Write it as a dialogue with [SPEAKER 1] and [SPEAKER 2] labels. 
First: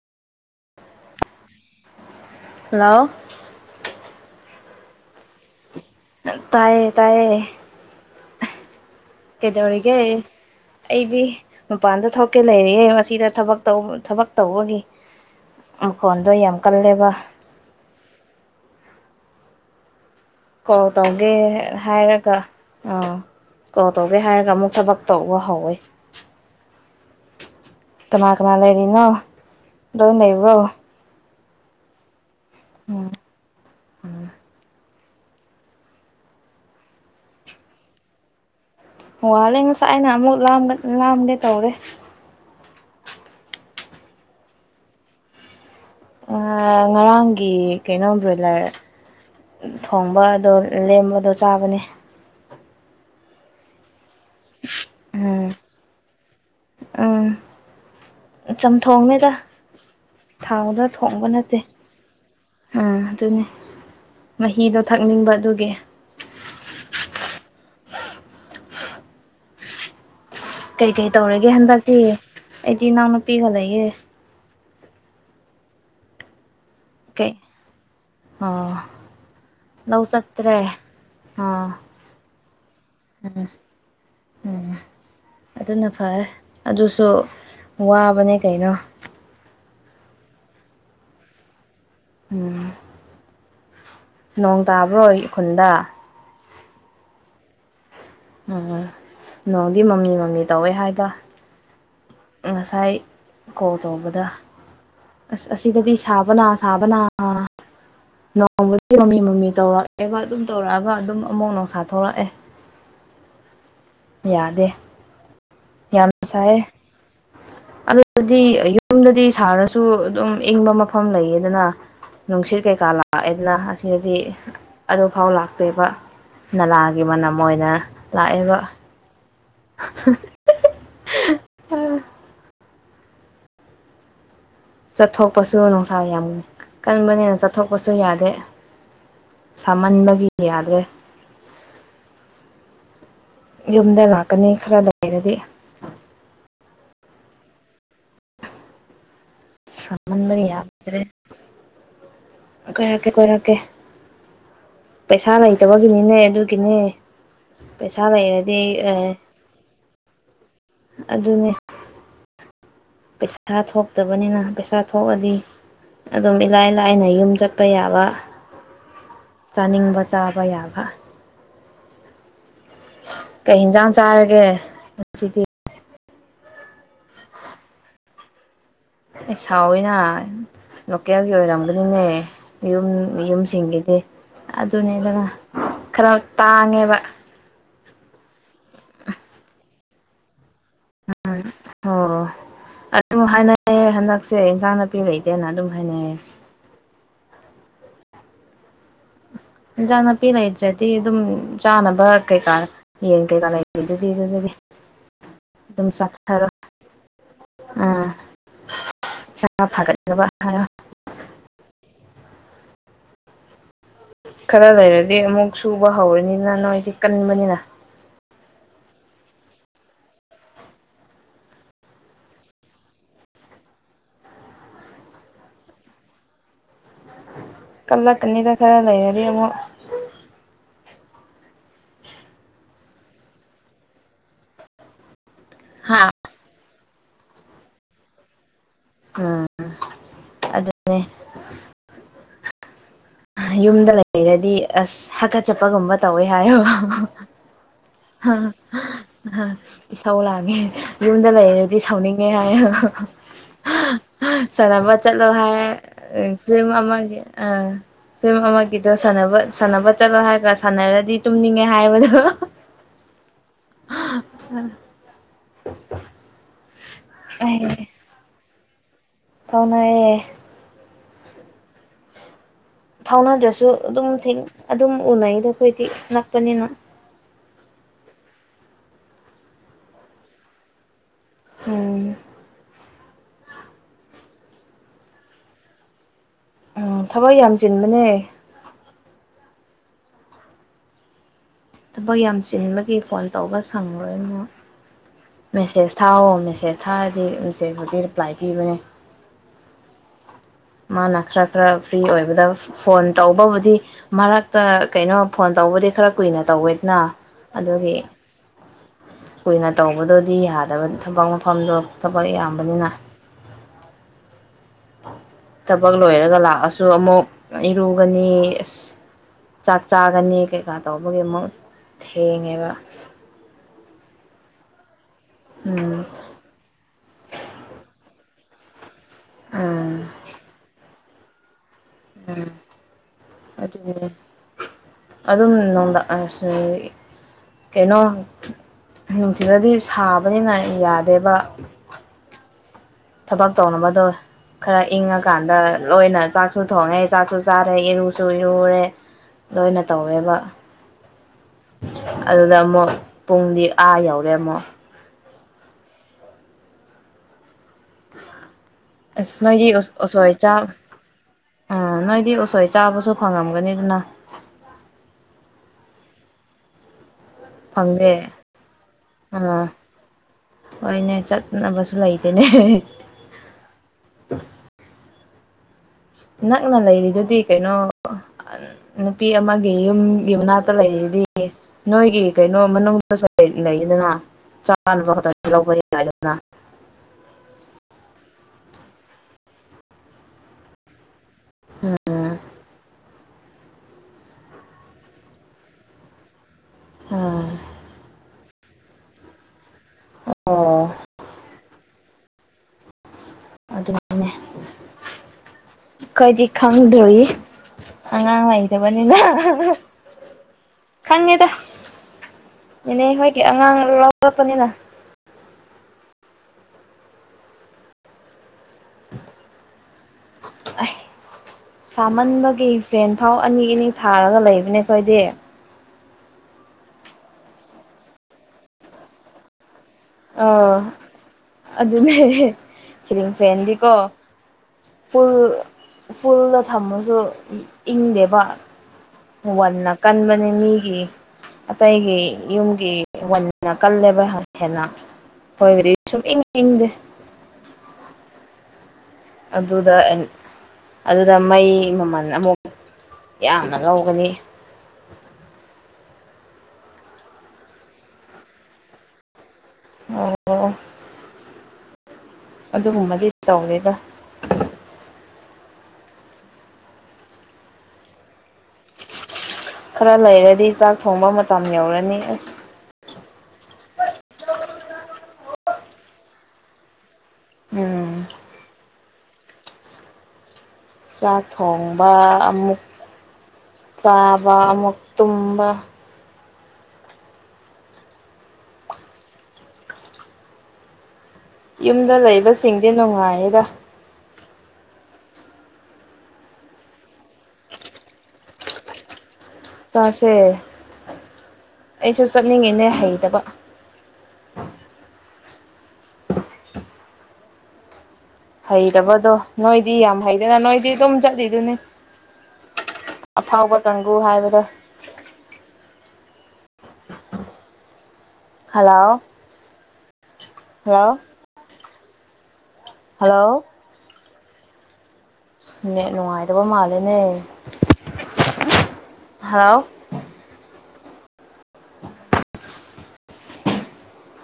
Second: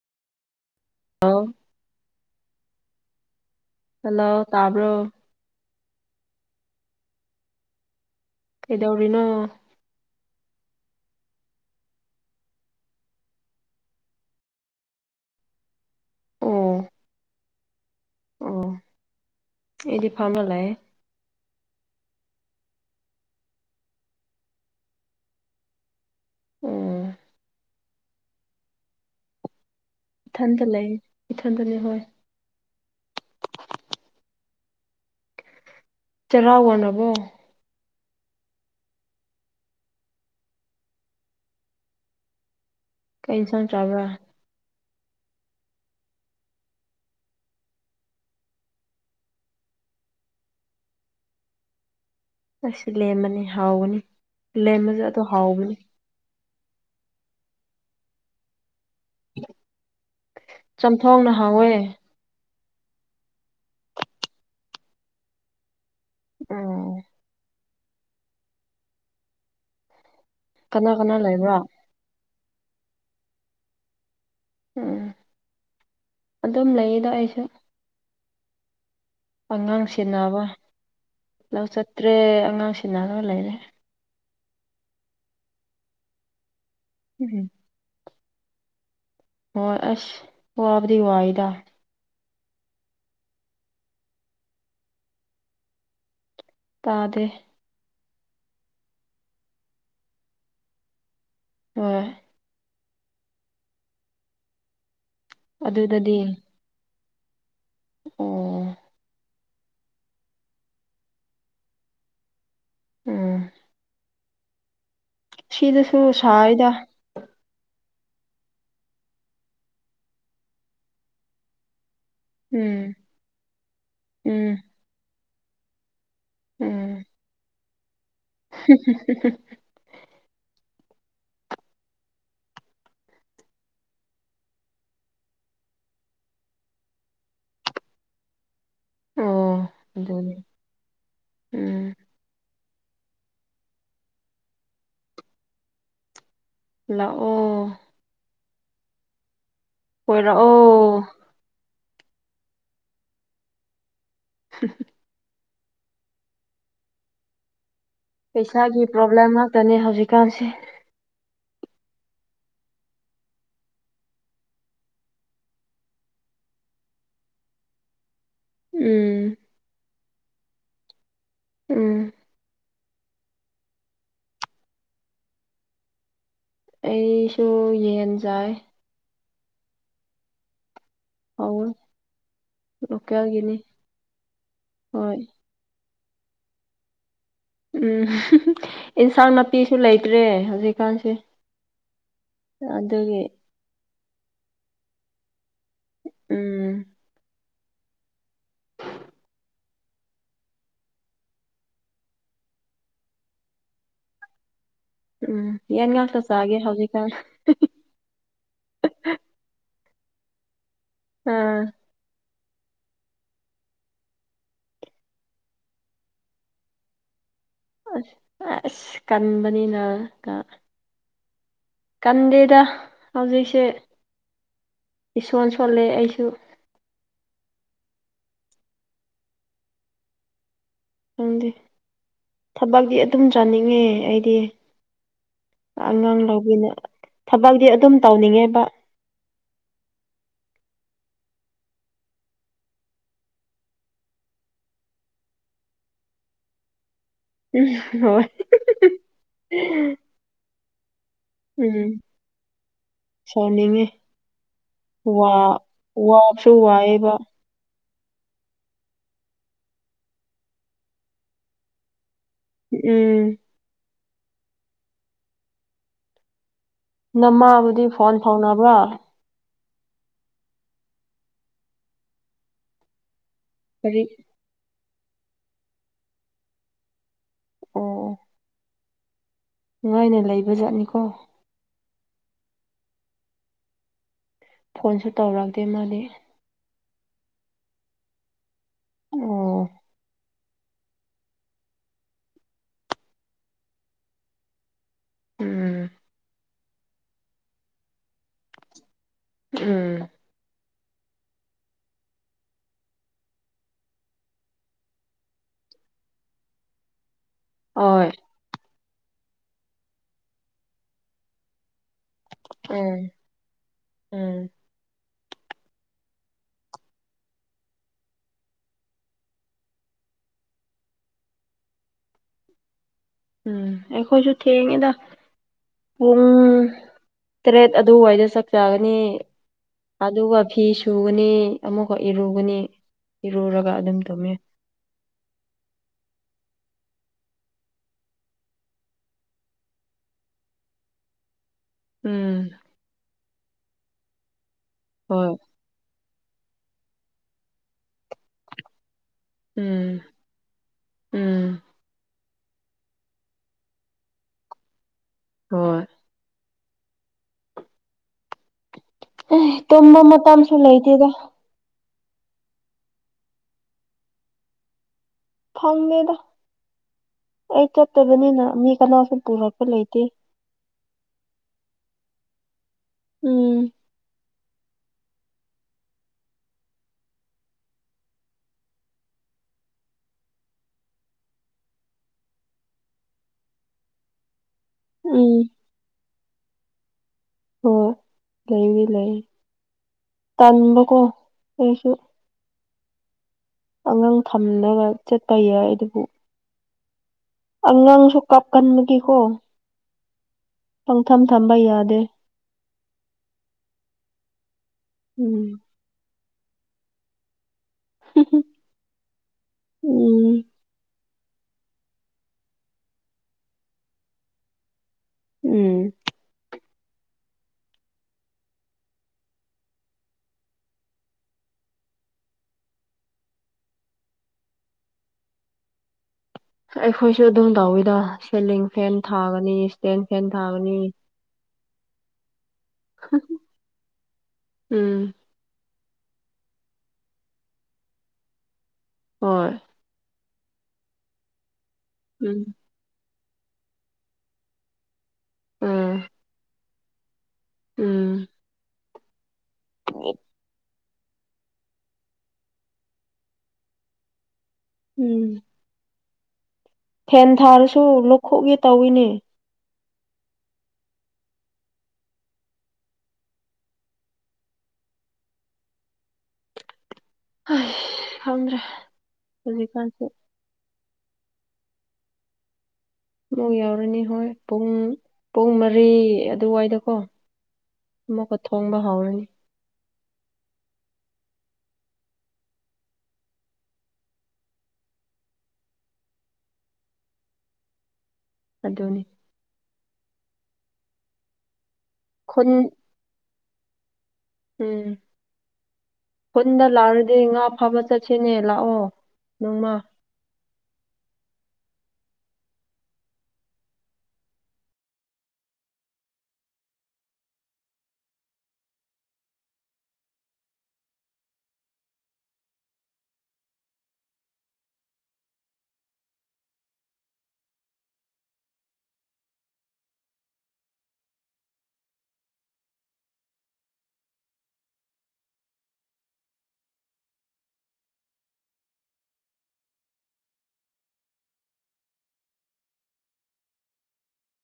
[SPEAKER 1] [unintelligible]
[SPEAKER 2] hello
[SPEAKER 1] hello ꯇꯥꯕ꯭ꯔꯣ
[SPEAKER 2] ꯇꯥꯏꯌꯦ ꯇꯥꯏꯌꯦ
[SPEAKER 1] ꯀꯩꯗꯧꯔꯤꯅꯣ
[SPEAKER 2] ꯀꯩꯗꯧꯔꯤꯒꯦ ꯑꯩꯗꯤ ꯃꯄꯥꯟꯗ ꯊꯣꯛꯀꯦ ꯂꯩꯔꯦꯑꯦ ꯑꯁꯤꯗ ꯊꯕꯛ ꯇꯧ ꯊꯕꯛ ꯇꯧꯕꯒꯤ ꯃꯈꯣꯟꯗꯣ ꯌꯥꯝ
[SPEAKER 1] ꯑꯣ
[SPEAKER 2] ꯀꯜꯂꯦꯕ
[SPEAKER 1] ꯑꯣ ꯑꯩꯗꯤ ꯐꯝꯂ ꯂꯩꯌꯦ
[SPEAKER 2] ꯀꯣꯜ ꯇꯧꯒꯦ ꯍꯥꯏꯔꯒ ꯑꯥ ꯀꯣꯜ ꯇꯧꯒꯦ ꯍꯥꯏꯔꯒ ꯑꯃꯨꯛ ꯊꯕꯛ ꯇꯧꯕ ꯍꯧꯋꯦ
[SPEAKER 1] ꯎꯝ
[SPEAKER 2] ꯀꯅꯥ ꯀꯅꯥ ꯂꯩꯔꯤꯅꯣ ꯂꯣꯏ ꯂꯩꯕ꯭ꯔꯣ
[SPEAKER 1] ꯏꯊꯟꯇ ꯂꯩ ꯏꯊꯟꯗ ꯂꯩ ꯍꯣꯏ
[SPEAKER 2] ꯎꯝ
[SPEAKER 1] ꯆꯔꯥꯋꯥꯜꯂꯕꯣ
[SPEAKER 2] ꯋꯥꯂꯦ ꯉꯁꯥꯏꯅ ꯑꯃꯨꯛ ꯂꯥꯝꯒ ꯂꯥꯝꯒꯦ ꯇꯧꯔꯦ
[SPEAKER 1] ꯀꯩ ꯑꯦꯟꯁꯥꯡ ꯆꯥꯔꯕ
[SPEAKER 2] ꯑ ꯉꯔꯥꯡꯒꯤ ꯀꯩꯅꯣ ꯕ꯭ꯔꯣꯏꯂꯔ ꯊꯣꯡꯕꯗꯣ ꯂꯦꯝꯕꯗꯣ ꯆꯥꯕꯅꯤ
[SPEAKER 1] ꯑꯩꯁꯨ ꯂꯦꯝꯃꯅꯤ ꯍꯥꯎꯒꯅꯤ ꯂꯦꯝꯃꯁꯨ ꯑꯗꯨꯝ
[SPEAKER 2] ꯎꯝ
[SPEAKER 1] ꯍꯥꯎꯕꯅꯤ
[SPEAKER 2] ꯎꯝ ꯆꯝꯊꯣꯡꯅꯤꯗ ꯊꯥꯎꯗ ꯊꯣꯡꯕ
[SPEAKER 1] ꯆꯝꯊꯣꯡꯅ
[SPEAKER 2] ꯅꯠꯇꯦ
[SPEAKER 1] ꯍꯥꯎꯋꯦ
[SPEAKER 2] ꯎꯝ ꯑꯗꯨꯅꯦ ꯃꯍꯤꯗꯣ ꯊꯛꯅꯤꯡꯕ ꯑꯗꯨꯒꯤ
[SPEAKER 1] ꯎꯝ ꯀꯅꯥ
[SPEAKER 2] ꯀꯩ ꯀꯩ
[SPEAKER 1] ꯀꯅꯥ
[SPEAKER 2] ꯇꯧꯔꯒꯦ
[SPEAKER 1] ꯂꯩꯕ꯭ꯔꯥ
[SPEAKER 2] ꯍꯟꯗꯛꯇꯤ ꯑꯩꯗꯤ ꯏꯅꯥꯎꯅꯨꯄꯤꯒ ꯂꯩꯌꯦ
[SPEAKER 1] ꯎꯝ ꯑꯗꯨꯝ ꯂꯩꯌꯦ
[SPEAKER 2] ꯀꯩ ꯑꯣ
[SPEAKER 1] ꯑꯉꯥꯡ
[SPEAKER 2] ꯂꯧ
[SPEAKER 1] ꯁꯦꯟꯅꯕ
[SPEAKER 2] ꯆꯠꯇ꯭ꯔꯦ
[SPEAKER 1] ꯂꯧ
[SPEAKER 2] ꯑꯣ
[SPEAKER 1] ꯆꯠꯇ꯭ꯔꯦ ꯑꯉꯥꯡ ꯁꯦꯟꯅꯔꯒ
[SPEAKER 2] ꯎꯝ
[SPEAKER 1] ꯂꯩꯔꯦ
[SPEAKER 2] ꯎꯝ ꯑꯗꯨꯅ ꯐꯔꯦ ꯑꯗꯨꯁꯨ
[SPEAKER 1] ꯎꯝ
[SPEAKER 2] ꯋꯥꯕꯅꯦ ꯀꯩꯅꯣ
[SPEAKER 1] ꯍꯣꯏ ꯑꯁ ꯋꯥꯕꯗꯤ ꯋꯥꯏꯗ
[SPEAKER 2] ꯎꯝ ꯅꯣꯡ ꯇꯥꯕ꯭ꯔꯣ ꯈꯨꯟꯗ
[SPEAKER 1] ꯇꯥꯗꯦ
[SPEAKER 2] ꯎꯝ ꯅꯣꯡꯗꯤ ꯃꯝꯂꯤ ꯃꯝꯂꯤ ꯇꯧꯋꯦ ꯍꯥꯏꯕ
[SPEAKER 1] ꯎꯝ
[SPEAKER 2] ꯉꯁꯥꯏ ꯀꯣꯜ ꯇꯧꯕꯗ ꯑꯁ ꯑꯁꯤꯗꯗꯤ
[SPEAKER 1] ꯑꯗꯨꯗꯗꯤ
[SPEAKER 2] ꯁꯥꯕꯅ ꯁꯥꯕꯅ ꯑꯥ
[SPEAKER 1] ꯑꯣ
[SPEAKER 2] ꯅꯣꯡꯃꯗꯤ ꯃꯝꯂꯤ ꯃꯝꯂꯤ ꯇꯧꯔꯛꯑꯦꯕ ꯑꯗꯨꯝ ꯇꯧꯔꯛꯑꯒ ꯑꯗꯨꯝ ꯑꯃꯨꯛ ꯅꯨꯡꯁꯥ ꯊꯣꯛꯂꯛꯑꯦ
[SPEAKER 1] ꯎꯝ
[SPEAKER 2] ꯌꯥꯗꯦ ꯌꯥꯝ
[SPEAKER 1] ꯁꯤꯗꯁꯨ
[SPEAKER 2] ꯁꯥꯏꯌꯦ
[SPEAKER 1] ꯁꯥꯏꯗ [inaudible]
[SPEAKER 2] ꯑꯗꯨꯗꯗꯤ ꯌꯨꯝꯗꯗꯤ ꯁꯥꯔꯁꯨ ꯑꯗꯨꯝ ꯏꯪꯕ ꯃꯐꯝ ꯂꯩꯌꯦꯗꯅ ꯅꯨꯡꯁꯤꯠ
[SPEAKER 1] ꯎꯝ
[SPEAKER 2] ꯀꯩꯀꯥ ꯂꯥꯛꯑꯦꯗꯅ ꯑꯁꯤꯗꯗꯤ
[SPEAKER 1] ꯎꯝ
[SPEAKER 2] ꯑꯗꯨꯐꯥꯎ ꯂꯥꯛꯇꯦꯕ
[SPEAKER 1] ꯎꯝ
[SPEAKER 2] ꯅꯂꯥꯒꯤ ꯃꯅꯝ ꯑꯣꯏꯅ ꯂꯥꯛꯑꯦꯕ
[SPEAKER 1] [unintelligible]
[SPEAKER 2] [unintelligible] ꯆꯠꯊꯣꯛꯄꯁꯨ ꯅꯨꯡꯁꯥ ꯌꯥꯝ ꯀꯟꯕꯅꯤꯅ ꯆꯠꯊꯣꯛꯄꯁꯨ ꯌꯥꯗꯦ
[SPEAKER 1] ꯑꯣ
[SPEAKER 2] ꯁꯥꯃꯟꯕꯒꯤ
[SPEAKER 1] ꯑꯗꯨꯅꯤ
[SPEAKER 2] ꯌꯥꯗ꯭ꯔꯦ
[SPEAKER 1] ꯎꯝ
[SPEAKER 2] ꯌꯨꯝꯗ ꯂꯥꯛꯀꯅꯤ ꯈꯔ ꯂꯩꯔꯗꯤ
[SPEAKER 1] ꯂꯥꯛꯑꯣ
[SPEAKER 2] ꯁꯥꯃꯟꯕꯒꯤ ꯌꯥꯗ꯭ꯔꯦ
[SPEAKER 1] ꯀꯣꯏꯔꯛꯑꯣ
[SPEAKER 2] ꯀꯣꯏꯔꯛꯀꯦ ꯀꯣꯏꯔꯛꯀꯦ ꯄꯩꯁꯥ ꯂꯩ ꯇꯥꯕꯒꯤꯅꯤꯅꯦ ꯑꯗꯨꯒꯤꯅꯦ ꯄꯩꯁꯥ ꯂꯩ
[SPEAKER 1] ꯄꯩꯁꯥꯒꯤ ꯄ꯭ꯔꯣꯕ꯭ꯂꯦꯝ ꯉꯥꯛꯇꯅꯦ ꯍꯧꯖꯤꯛꯀꯥꯟꯁꯦ
[SPEAKER 2] ꯑꯗꯨꯅꯦ ꯄꯩꯁꯥ ꯊꯣꯛꯇꯕꯅꯤꯅ ꯄꯩꯁꯥ ꯊꯣꯛꯑꯗꯤ ꯑꯗꯨꯝ ꯏꯂꯥꯏ ꯂꯥꯏꯅ ꯌꯨꯝ ꯆꯠꯄ ꯌꯥꯕ
[SPEAKER 1] ꯎꯝ
[SPEAKER 2] ꯆꯥꯅꯤꯡꯕ ꯆꯥꯕ ꯌꯥꯕ
[SPEAKER 1] ꯎꯝ
[SPEAKER 2] ꯀꯩ ꯍꯦꯟꯖꯥꯡ ꯆꯥꯔꯒꯦ ꯉꯁꯤꯗꯤ
[SPEAKER 1] ꯑꯩꯁꯨ ꯌꯦꯟ ꯖꯥꯏ
[SPEAKER 2] ꯑꯦꯁ ꯁꯥꯎꯋꯤꯅ ꯂꯣꯀꯦꯜꯒꯤ
[SPEAKER 1] ꯍꯧꯋꯦ
[SPEAKER 2] ꯑꯣꯏꯔꯝꯒꯅꯤꯅꯦ ꯌꯨꯝ
[SPEAKER 1] ꯂꯣꯀꯦꯜꯒꯤꯅꯤ
[SPEAKER 2] ꯌꯨꯝꯁꯤꯡꯒꯤꯗꯤ
[SPEAKER 1] ꯍꯣꯏ
[SPEAKER 2] ꯑꯗꯨꯅꯤꯗꯅ ꯈꯥꯔ ꯇꯥꯡꯉꯦꯕ
[SPEAKER 1] ꯎꯝ [unintelligible] ꯑꯦꯟꯁꯥꯡ ꯅꯥꯄꯤꯁꯨ ꯂꯩꯇ꯭ꯔꯦ ꯍꯧꯖꯤꯛ ꯀꯥꯟꯁꯤ ꯑꯗꯨꯒꯤ
[SPEAKER 2] ꯑꯦ ꯍꯟꯗꯛꯁꯦ ꯌꯦꯟꯁꯥꯡ ꯅꯥꯄꯤ ꯂꯩꯇꯦꯅ ꯑꯗꯨꯝ ꯍꯥꯏꯅꯩꯌꯦ
[SPEAKER 1] ꯎꯝ
[SPEAKER 2] ꯍꯦꯟꯖꯥꯡ ꯅꯥꯄꯤ ꯂꯩꯇ꯭ꯔꯗꯤ ꯑꯗꯨꯝ ꯆꯥꯅꯕ ꯀꯩꯀꯥ ꯌꯦꯟ ꯀꯩꯀꯥ ꯂꯩꯔꯤꯗꯨꯗꯤ ꯑꯗꯨꯗꯒꯤ
[SPEAKER 1] ꯎꯝ ꯌꯥꯟ ꯉꯥꯛꯇ ꯆꯥꯒꯦ ꯍꯧꯖꯤꯛꯀꯥꯟ
[SPEAKER 2] ꯎꯝ ꯏꯁꯥ ꯐꯒꯠꯅꯕ ꯍꯥꯏꯌꯣ
[SPEAKER 1] ꯎꯝ
[SPEAKER 2] ꯈꯔ ꯂꯩꯔꯗꯤ ꯑꯃꯨꯛ ꯁꯨꯕ ꯍꯧꯔꯅꯤꯗꯅ ꯅꯣꯏꯗꯤ ꯀꯟꯕꯅꯤꯅ
[SPEAKER 1] ꯑꯁ ꯑꯦꯁ ꯀꯟꯕꯅꯤꯅ ꯀꯥ ꯀꯟꯗꯦꯗ ꯍꯧꯖꯤꯛꯁꯦ ꯏꯁꯣꯟ ꯁꯣꯜꯂꯦ ꯑꯩꯁꯨ
[SPEAKER 2] ꯀꯜꯂꯥꯛ ꯀꯅꯤꯗ ꯈꯔ ꯂꯩꯔꯗꯤ ꯑꯃꯨꯛ
[SPEAKER 1] ꯈꯪꯗꯦ ꯊꯥꯕꯛꯇꯤ ꯑꯗꯨꯝ ꯆꯥꯅꯤꯡꯉꯦ ꯑꯩꯗꯤ
[SPEAKER 2] ꯍꯥ
[SPEAKER 1] ꯑꯉꯥꯡ ꯂꯧꯕꯤꯅ ꯊꯥꯕꯛꯗꯤ ꯑꯗꯨꯝ ꯇꯧꯅꯤꯡꯉꯦꯕ
[SPEAKER 2] ꯎꯝ ꯑꯗꯨꯅꯦ ꯌꯨꯝꯗ ꯂꯩꯔꯗꯤ ꯑꯁ ꯍꯥꯒꯠ ꯆꯠꯄꯒꯨꯝꯕ ꯇꯧꯋꯦ ꯍꯥꯏꯌꯣ [unintelligible] ꯍꯥ
[SPEAKER 1] ꯎꯝ ꯍꯣꯏ
[SPEAKER 2] ꯍꯥ [unintelligible] ꯏꯁꯧ ꯂꯡꯉꯦ ꯌꯨꯝꯗ ꯂꯩꯔꯗꯤ
[SPEAKER 1] ꯎꯝ
[SPEAKER 2] ꯁꯥꯎꯅꯤꯡꯉꯦ ꯍꯥꯏꯌꯣ
[SPEAKER 1] ꯁꯥꯎꯅꯤꯡꯉꯦ
[SPEAKER 2] [unintelligible] ꯁꯥꯟꯅꯕ ꯆꯠꯂꯣ
[SPEAKER 1] ꯋꯥ
[SPEAKER 2] ꯍꯥꯏꯔꯦ [unintelligible]
[SPEAKER 1] ꯋꯥꯁꯨ
[SPEAKER 2] ꯐꯤꯂꯤꯝ
[SPEAKER 1] ꯋꯥꯏꯑꯦꯕ
[SPEAKER 2] ꯑꯃꯥꯒꯤ ꯑꯥ ꯐꯤꯂꯤꯝ ꯑꯃꯒꯤꯗꯣ ꯁꯥꯟꯅꯕ ꯁꯥꯟꯅꯕ ꯆꯠꯂꯣ ꯍꯥꯏꯔꯒ ꯁꯥꯟꯅꯔꯗꯤ ꯇꯨꯝꯅꯤꯡꯉꯦ ꯍꯥꯏꯕꯗꯣ [unintelligible]
[SPEAKER 1] ꯎꯝ
[SPEAKER 2] [unintelligible]
[SPEAKER 1] ꯅꯃꯥꯕꯨꯗꯤ
[SPEAKER 2] ꯑꯩ
[SPEAKER 1] ꯐꯣꯟ ꯐꯥꯎꯅꯕ꯭ꯔꯥ
[SPEAKER 2] ꯐꯥꯎꯅꯩꯌꯦ ꯐꯥꯎꯅꯗ꯭ꯔꯁꯨ
[SPEAKER 1] ꯀꯔꯤ
[SPEAKER 2] ꯑꯗꯨꯝ ꯊꯦꯡ ꯑꯗꯨꯝ ꯎꯅꯩꯗ ꯑꯈꯣꯏꯗꯤ ꯅꯛꯄꯅꯤꯅ
[SPEAKER 1] ꯑꯣ ꯅꯨꯡꯉꯥꯏꯅ ꯂꯩꯕ ꯖꯥꯠꯅꯤꯀꯣ
[SPEAKER 2] ꯎꯝ
[SPEAKER 1] ꯐꯣꯟꯁꯨ ꯇꯧꯔꯛꯇ‌ꯦ ꯃꯥꯗꯤ
[SPEAKER 2] ꯑꫭ ꯊꯕꯛ ꯌꯥꯝ ꯆꯤꯟꯕꯅꯦ
[SPEAKER 1] ꯑꯣ
[SPEAKER 2] ꯊꯕꯛ ꯌꯥꯝ ꯆꯤꯟꯕꯒꯤ ꯐꯣꯟ ꯇꯧꯕ ꯁꯪꯉꯔꯣꯏ ꯃꯥ
[SPEAKER 1] ꯎꯝ
[SPEAKER 2] ꯃꯦꯁꯦꯖ ꯊꯥꯑꯣ ꯃꯦꯁꯦꯖ ꯊꯥꯔꯗꯤ ꯃꯁꯦꯖ ꯐꯥꯎꯗꯤ ꯔꯤꯄ꯭ꯂꯥꯏ ꯄꯤꯕꯅꯦ
[SPEAKER 1] ꯎꯝ
[SPEAKER 2] ꯃꯥꯅ ꯈꯔ ꯈꯔ ꯐ꯭ꯔꯤ ꯑꯣꯏꯕꯗ ꯐꯣꯟ ꯇꯧꯕꯕꯨꯗꯤ ꯃꯔꯛꯇ ꯀꯩꯅꯣ ꯐꯣꯟ ꯇꯧꯕꯗꯤ ꯈꯔ ꯀꯨꯏꯅ ꯇꯧꯋꯦꯗꯅ ꯑꯗꯨꯒꯤ
[SPEAKER 1] ꯍꯣꯏ
[SPEAKER 2] ꯀꯨꯏꯅ ꯇꯧꯕꯗꯨꯗꯤ ꯌꯥꯗꯕ ꯊꯕꯛ ꯃꯐꯝꯗꯣ ꯊꯕꯛ ꯌꯥꯝꯕꯅꯤꯅ
[SPEAKER 1] ꯎꯝ ꯎꯝ
[SPEAKER 2] ꯊꯕꯛ ꯂꯣꯏꯔꯒ ꯂꯥꯛꯑꯁꯨ ꯑꯃꯨꯛ ꯏꯔꯨꯒꯅꯤ ꯑꯁ ꯆꯥꯛ ꯆꯥꯒꯅꯤ ꯀꯩꯀꯥ ꯇꯧꯕꯒꯤ ꯑꯃꯨꯛ ꯊꯦꯡꯉꯦꯕ
[SPEAKER 1] ꯎꯝ ꯑꯩꯈꯣꯏꯁꯨ ꯊꯦꯡꯉꯦꯗ
[SPEAKER 2] ꯎꯝ
[SPEAKER 1] ꯄꯨꯡ ꯇꯔꯦꯠ ꯑꯗꯨꯋꯥꯏꯗ ꯆꯥꯛ ꯆꯥꯒꯅꯤ
[SPEAKER 2] ꯎꯝ
[SPEAKER 1] ꯑꯗꯨꯒ ꯐꯤ ꯁꯨꯒꯅꯤ ꯑꯃꯨꯛ ꯍꯣꯏ
[SPEAKER 2] ꯎꯝ
[SPEAKER 1] ꯏꯔꯨꯒꯅꯤ ꯏꯔꯨꯔꯒ ꯑꯗꯨꯝ
[SPEAKER 2] ꯑꯗꯨꯅꯦ
[SPEAKER 1] ꯇꯨꯝꯃꯦ
[SPEAKER 2] ꯑꯗꯨꯝ ꯅꯣꯡꯗꯥ ꯑꯁ ꯀꯩꯅꯣ ꯅꯨꯡꯊꯤꯟꯗꯗꯤ ꯁꯥꯕꯅꯤꯅ ꯌꯥꯗꯦꯕ
[SPEAKER 1] ꯎꯝ
[SPEAKER 2] ꯊꯕꯛ ꯇꯧꯅꯕꯗꯣ ꯈꯔ
[SPEAKER 1] ꯍꯣꯏ
[SPEAKER 2] ꯏꯪꯉꯀꯥꯟꯗ ꯂꯣꯏꯅ ꯆꯥꯛ ꯁꯨ ꯊꯣꯡꯉꯦ ꯆꯥꯛꯁꯨ ꯆꯥꯔꯦ ꯏꯔꯨꯁꯨ ꯏꯔꯨꯔꯦ ꯑꯗꯨ ꯑꯣꯏꯅ
[SPEAKER 1] ꯎꯝ
[SPEAKER 2] ꯇꯧꯋꯦꯕ
[SPEAKER 1] ꯎꯝ
[SPEAKER 2] ꯑꯗꯨꯗ ꯑꯃꯨꯛ ꯄꯨꯡꯗꯤ ꯑꯥ ꯌꯧꯔꯦ ꯑꯃꯨꯛ
[SPEAKER 1] ꯍꯣꯏ
[SPEAKER 2] ꯑꯁ
[SPEAKER 1] ꯑꯦ
[SPEAKER 2] ꯅꯣꯏꯗꯤ ꯎꯁ
[SPEAKER 1] ꯇꯨꯝꯕ
[SPEAKER 2] ꯎꯁꯣꯏ
[SPEAKER 1] ꯃꯇꯝꯁꯨ
[SPEAKER 2] ꯆꯥꯥꯎ
[SPEAKER 1] ꯂꯩꯇꯦꯗ
[SPEAKER 2] ꯎꯝ ꯅꯣꯏꯗꯤ ꯎꯁꯣꯏ ꯆꯥꯕꯁꯨ ꯐꯪꯉꯝꯒꯅꯤ ꯑꯗꯨꯅ
[SPEAKER 1] ꯐꯪꯗꯦꯗ ꯑꯩ
[SPEAKER 2] ꯐꯪꯗꯦ
[SPEAKER 1] ꯆꯠꯇꯕꯅꯤꯅ ꯃꯤ ꯀꯅꯥꯁꯨꯨ ꯄꯨꯔꯛꯄ ꯂꯩꯇꯦ
[SPEAKER 2] ꯍꫭꯏꯅꯦ ꯆꯠꯅꯕꯁꯨ ꯂꯩꯇꯦꯅꯦ
[SPEAKER 1] ꯎꯝ
[SPEAKER 2] ꯅꯛꯅ ꯂꯩꯔꯤꯗꯨꯗꯤ ꯀꯩꯅꯣ ꯅꯨꯄꯤ ꯑꯃꯒꯤ ꯌꯨꯝꯒꯤ ꯃꯅꯥꯛꯇ ꯂꯩꯔꯤꯗꯨꯗꯤ ꯅꯣꯏꯒꯤ ꯀꯩꯅꯣ ꯃꯅꯨꯡꯗꯁꯨ ꯂꯩꯗꯅ ꯆꯥꯅꯕ ꯈꯛꯇ
[SPEAKER 1] ꯎꯝ
[SPEAKER 2] ꯂꯧꯕꯅꯤ ꯌꯥꯏꯗꯅ
[SPEAKER 1] ꯑꫭ ꯂꯩꯕꯨꯗꯤ ꯂꯩꯌꯦ ꯇꯟꯕꯀꯣ ꯑꯩꯁꯨ ꯑꯉꯥꯡ ꯊꯝꯅꯕ ꯆꯠꯄ ꯌꯥꯏ ꯑꯗꯨꯕꯨ
[SPEAKER 2] ꯎꯝ
[SPEAKER 1] ꯑꯉꯥꯡꯁꯨ ꯀꯥꯞꯀꯟꯕꯗꯤꯀꯣ
[SPEAKER 2] ꯑꯣ
[SPEAKER 1] ꯄꯪꯊꯝ ꯊꯝꯕ ꯌꯥꯗꯦ
[SPEAKER 2] ꯑꯗꯨꯃꯥꯏꯅꯦ
[SPEAKER 1] ꯎꯝ
[SPEAKER 2] ꯑꯈꯣꯏꯗꯤ ꯈꯪꯗ꯭ꯔꯤ ꯑꯉꯥꯡ ꯂꯩꯗꯕꯅꯤꯅ
[SPEAKER 1] ꯎꯝ
[SPEAKER 2] ꯈꯪꯉꯦꯗ ꯏꯅꯦ ꯍꯣꯏꯒꯤ ꯑꯉꯥꯡ ꯂꯧꯔꯛꯄꯅꯤꯅ
[SPEAKER 1] ꯎꯝ
[SPEAKER 2] [inaudible] ꯁꯥꯃꯟꯕꯒꯤ ꯐꯦꯟ ꯐꯥꯎ ꯑꯅꯤ ꯑꯅꯤ ꯊꯥꯔꯒ ꯂꯩꯕꯅꯦ ꯑꯩꯈꯣꯏꯗꯤ
[SPEAKER 1] ꯑꯩꯈꯣꯏꯁꯨ ꯑꯗꯨꯝ ꯇꯧꯋꯤꯗ ꯁꯦꯂꯤꯡ ꯐꯦꯟ ꯊꯥꯒꯅꯤ ꯏꯁꯇꯦꯟ ꯐꯦꯟ ꯊꯥꯒꯅꯤ
[SPEAKER 2] ꯑꯣ ꯑꯗꯨꯅꯦ ꯁꯤꯂꯤꯡ ꯐꯦꯟꯗꯤꯀꯣ
[SPEAKER 1] ꯎꯝ
[SPEAKER 2] ꯐꯜ ꯐꯨꯜꯗ ꯊꯝꯃꯁꯨ ꯏꯪꯗꯦꯕ
[SPEAKER 1] ꯍꯣꯏ
[SPEAKER 2] ꯋꯥꯟꯅ ꯀꯟꯕꯅꯦ ꯃꯤꯒꯤ ꯑꯇꯩꯒꯤ
[SPEAKER 1] ꯎꯝ
[SPEAKER 2] ꯌꯨꯝ ꯒꯤ ꯋꯟꯅ ꯀꯜꯂꯦꯕ ꯍ ꯍꯦꯟꯅ ꯈꯣꯏꯕꯨꯗꯤ
[SPEAKER 1] ꯎꯝ
[SPEAKER 2] ꯁꯨꯡ ꯏꯪ ꯏꯪꯗꯦ
[SPEAKER 1] ꯎꯝ
[SPEAKER 2] ꯑꯗꯨꯗ ꯑꯦꯟ ꯑꯗꯨꯗ ꯃꯩ ꯃꯃꯟ ꯑꯃꯨꯛ ꯌꯥꯝꯅ ꯂꯧꯒꯅꯤ
[SPEAKER 1] ꯎꯝ ꯐꯦꯟ ꯊꯥꯔꯁꯨ ꯂꯣꯛꯈꯨꯒꯦ ꯇꯧꯏꯅꯦ
[SPEAKER 2] ꯑꯣ ꯑꯣ ꯑꯗꯨꯒꯨꯝꯕꯗꯤ ꯇꯧꯗꯦꯗ
[SPEAKER 1] ꯍꯥꯏꯁ ꯈꯡꯗꯔ꯭ꯦ
[SPEAKER 2] ꯈꯔ ꯂꯩꯔꯗꯤ ꯆꯥꯛ ꯊꯣꯡꯕ ꯃꯇꯝ ꯌꯧꯔꯅꯤ ꯑꯁ
[SPEAKER 1] ꯑꯃꯨꯛ ꯌꯧꯔꯅꯤ ꯍꯣꯏ ꯄꯨꯡ ꯄꯨꯡ ꯃꯔꯤ ꯑꯗꯨꯋꯥꯏꯗꯀꯣ
[SPEAKER 2] ꯎꯝ
[SPEAKER 1] ꯑꯃꯨꯛꯀ ꯊꯣꯡꯕ ꯍꯧꯔꯅꯤ
[SPEAKER 2] ꯆꯥꯛ ꯊꯣꯡꯕ ꯑꯃꯨꯛ ꯆꯥꯕ ꯑꯃꯨꯛ ꯇꯨꯝꯕ
[SPEAKER 1] ꯑꯗꯨꯅꯤ
[SPEAKER 2] ꯌꯨꯝꯗ
[SPEAKER 1] ꯈꯨꯟ
[SPEAKER 2] ꯂꯩꯕꯁꯤꯡꯗꯤ ꯅꯨꯡꯉꯥꯏꯌꯦꯗꯥ
[SPEAKER 1] ꯎꯝ ꯈꯨꯟꯗ ꯂꯥꯛꯔꯗꯤ ꯉꯥ ꯐꯥꯕ ꯆꯠꯁꯤꯅꯦ ꯂꯥꯛꯑꯣ ꯅꯣꯡꯃ
[SPEAKER 2] ꯆꯥꯁꯦ ꯑꯩꯁꯨ ꯆꯠꯅꯤꯡꯉꯤꯅꯦ ꯍꯩꯇꯕ ꯍꯩꯇꯕꯗꯣ ꯅꯣꯏꯗꯤ ꯌꯥꯝ ꯍꯩꯗꯅꯥ ꯅꯣꯏꯗꯤ ꯑꯗꯨꯝ ꯆꯠꯂꯤꯗꯨꯅꯤ ꯑꯐꯥꯎꯕ ꯀꯥꯡꯒꯨ ꯍꯥꯏꯕꯗꯣ ꯍꯜꯂꯥꯎ ꯍꯜꯂꯣ ꯍꯜꯂꯣ ꯅꯦꯠ ꯅꯨꯡꯉꯥꯏꯗꯕ ꯃꯥꯂꯦꯅꯦ ꯍꯜꯂꯣ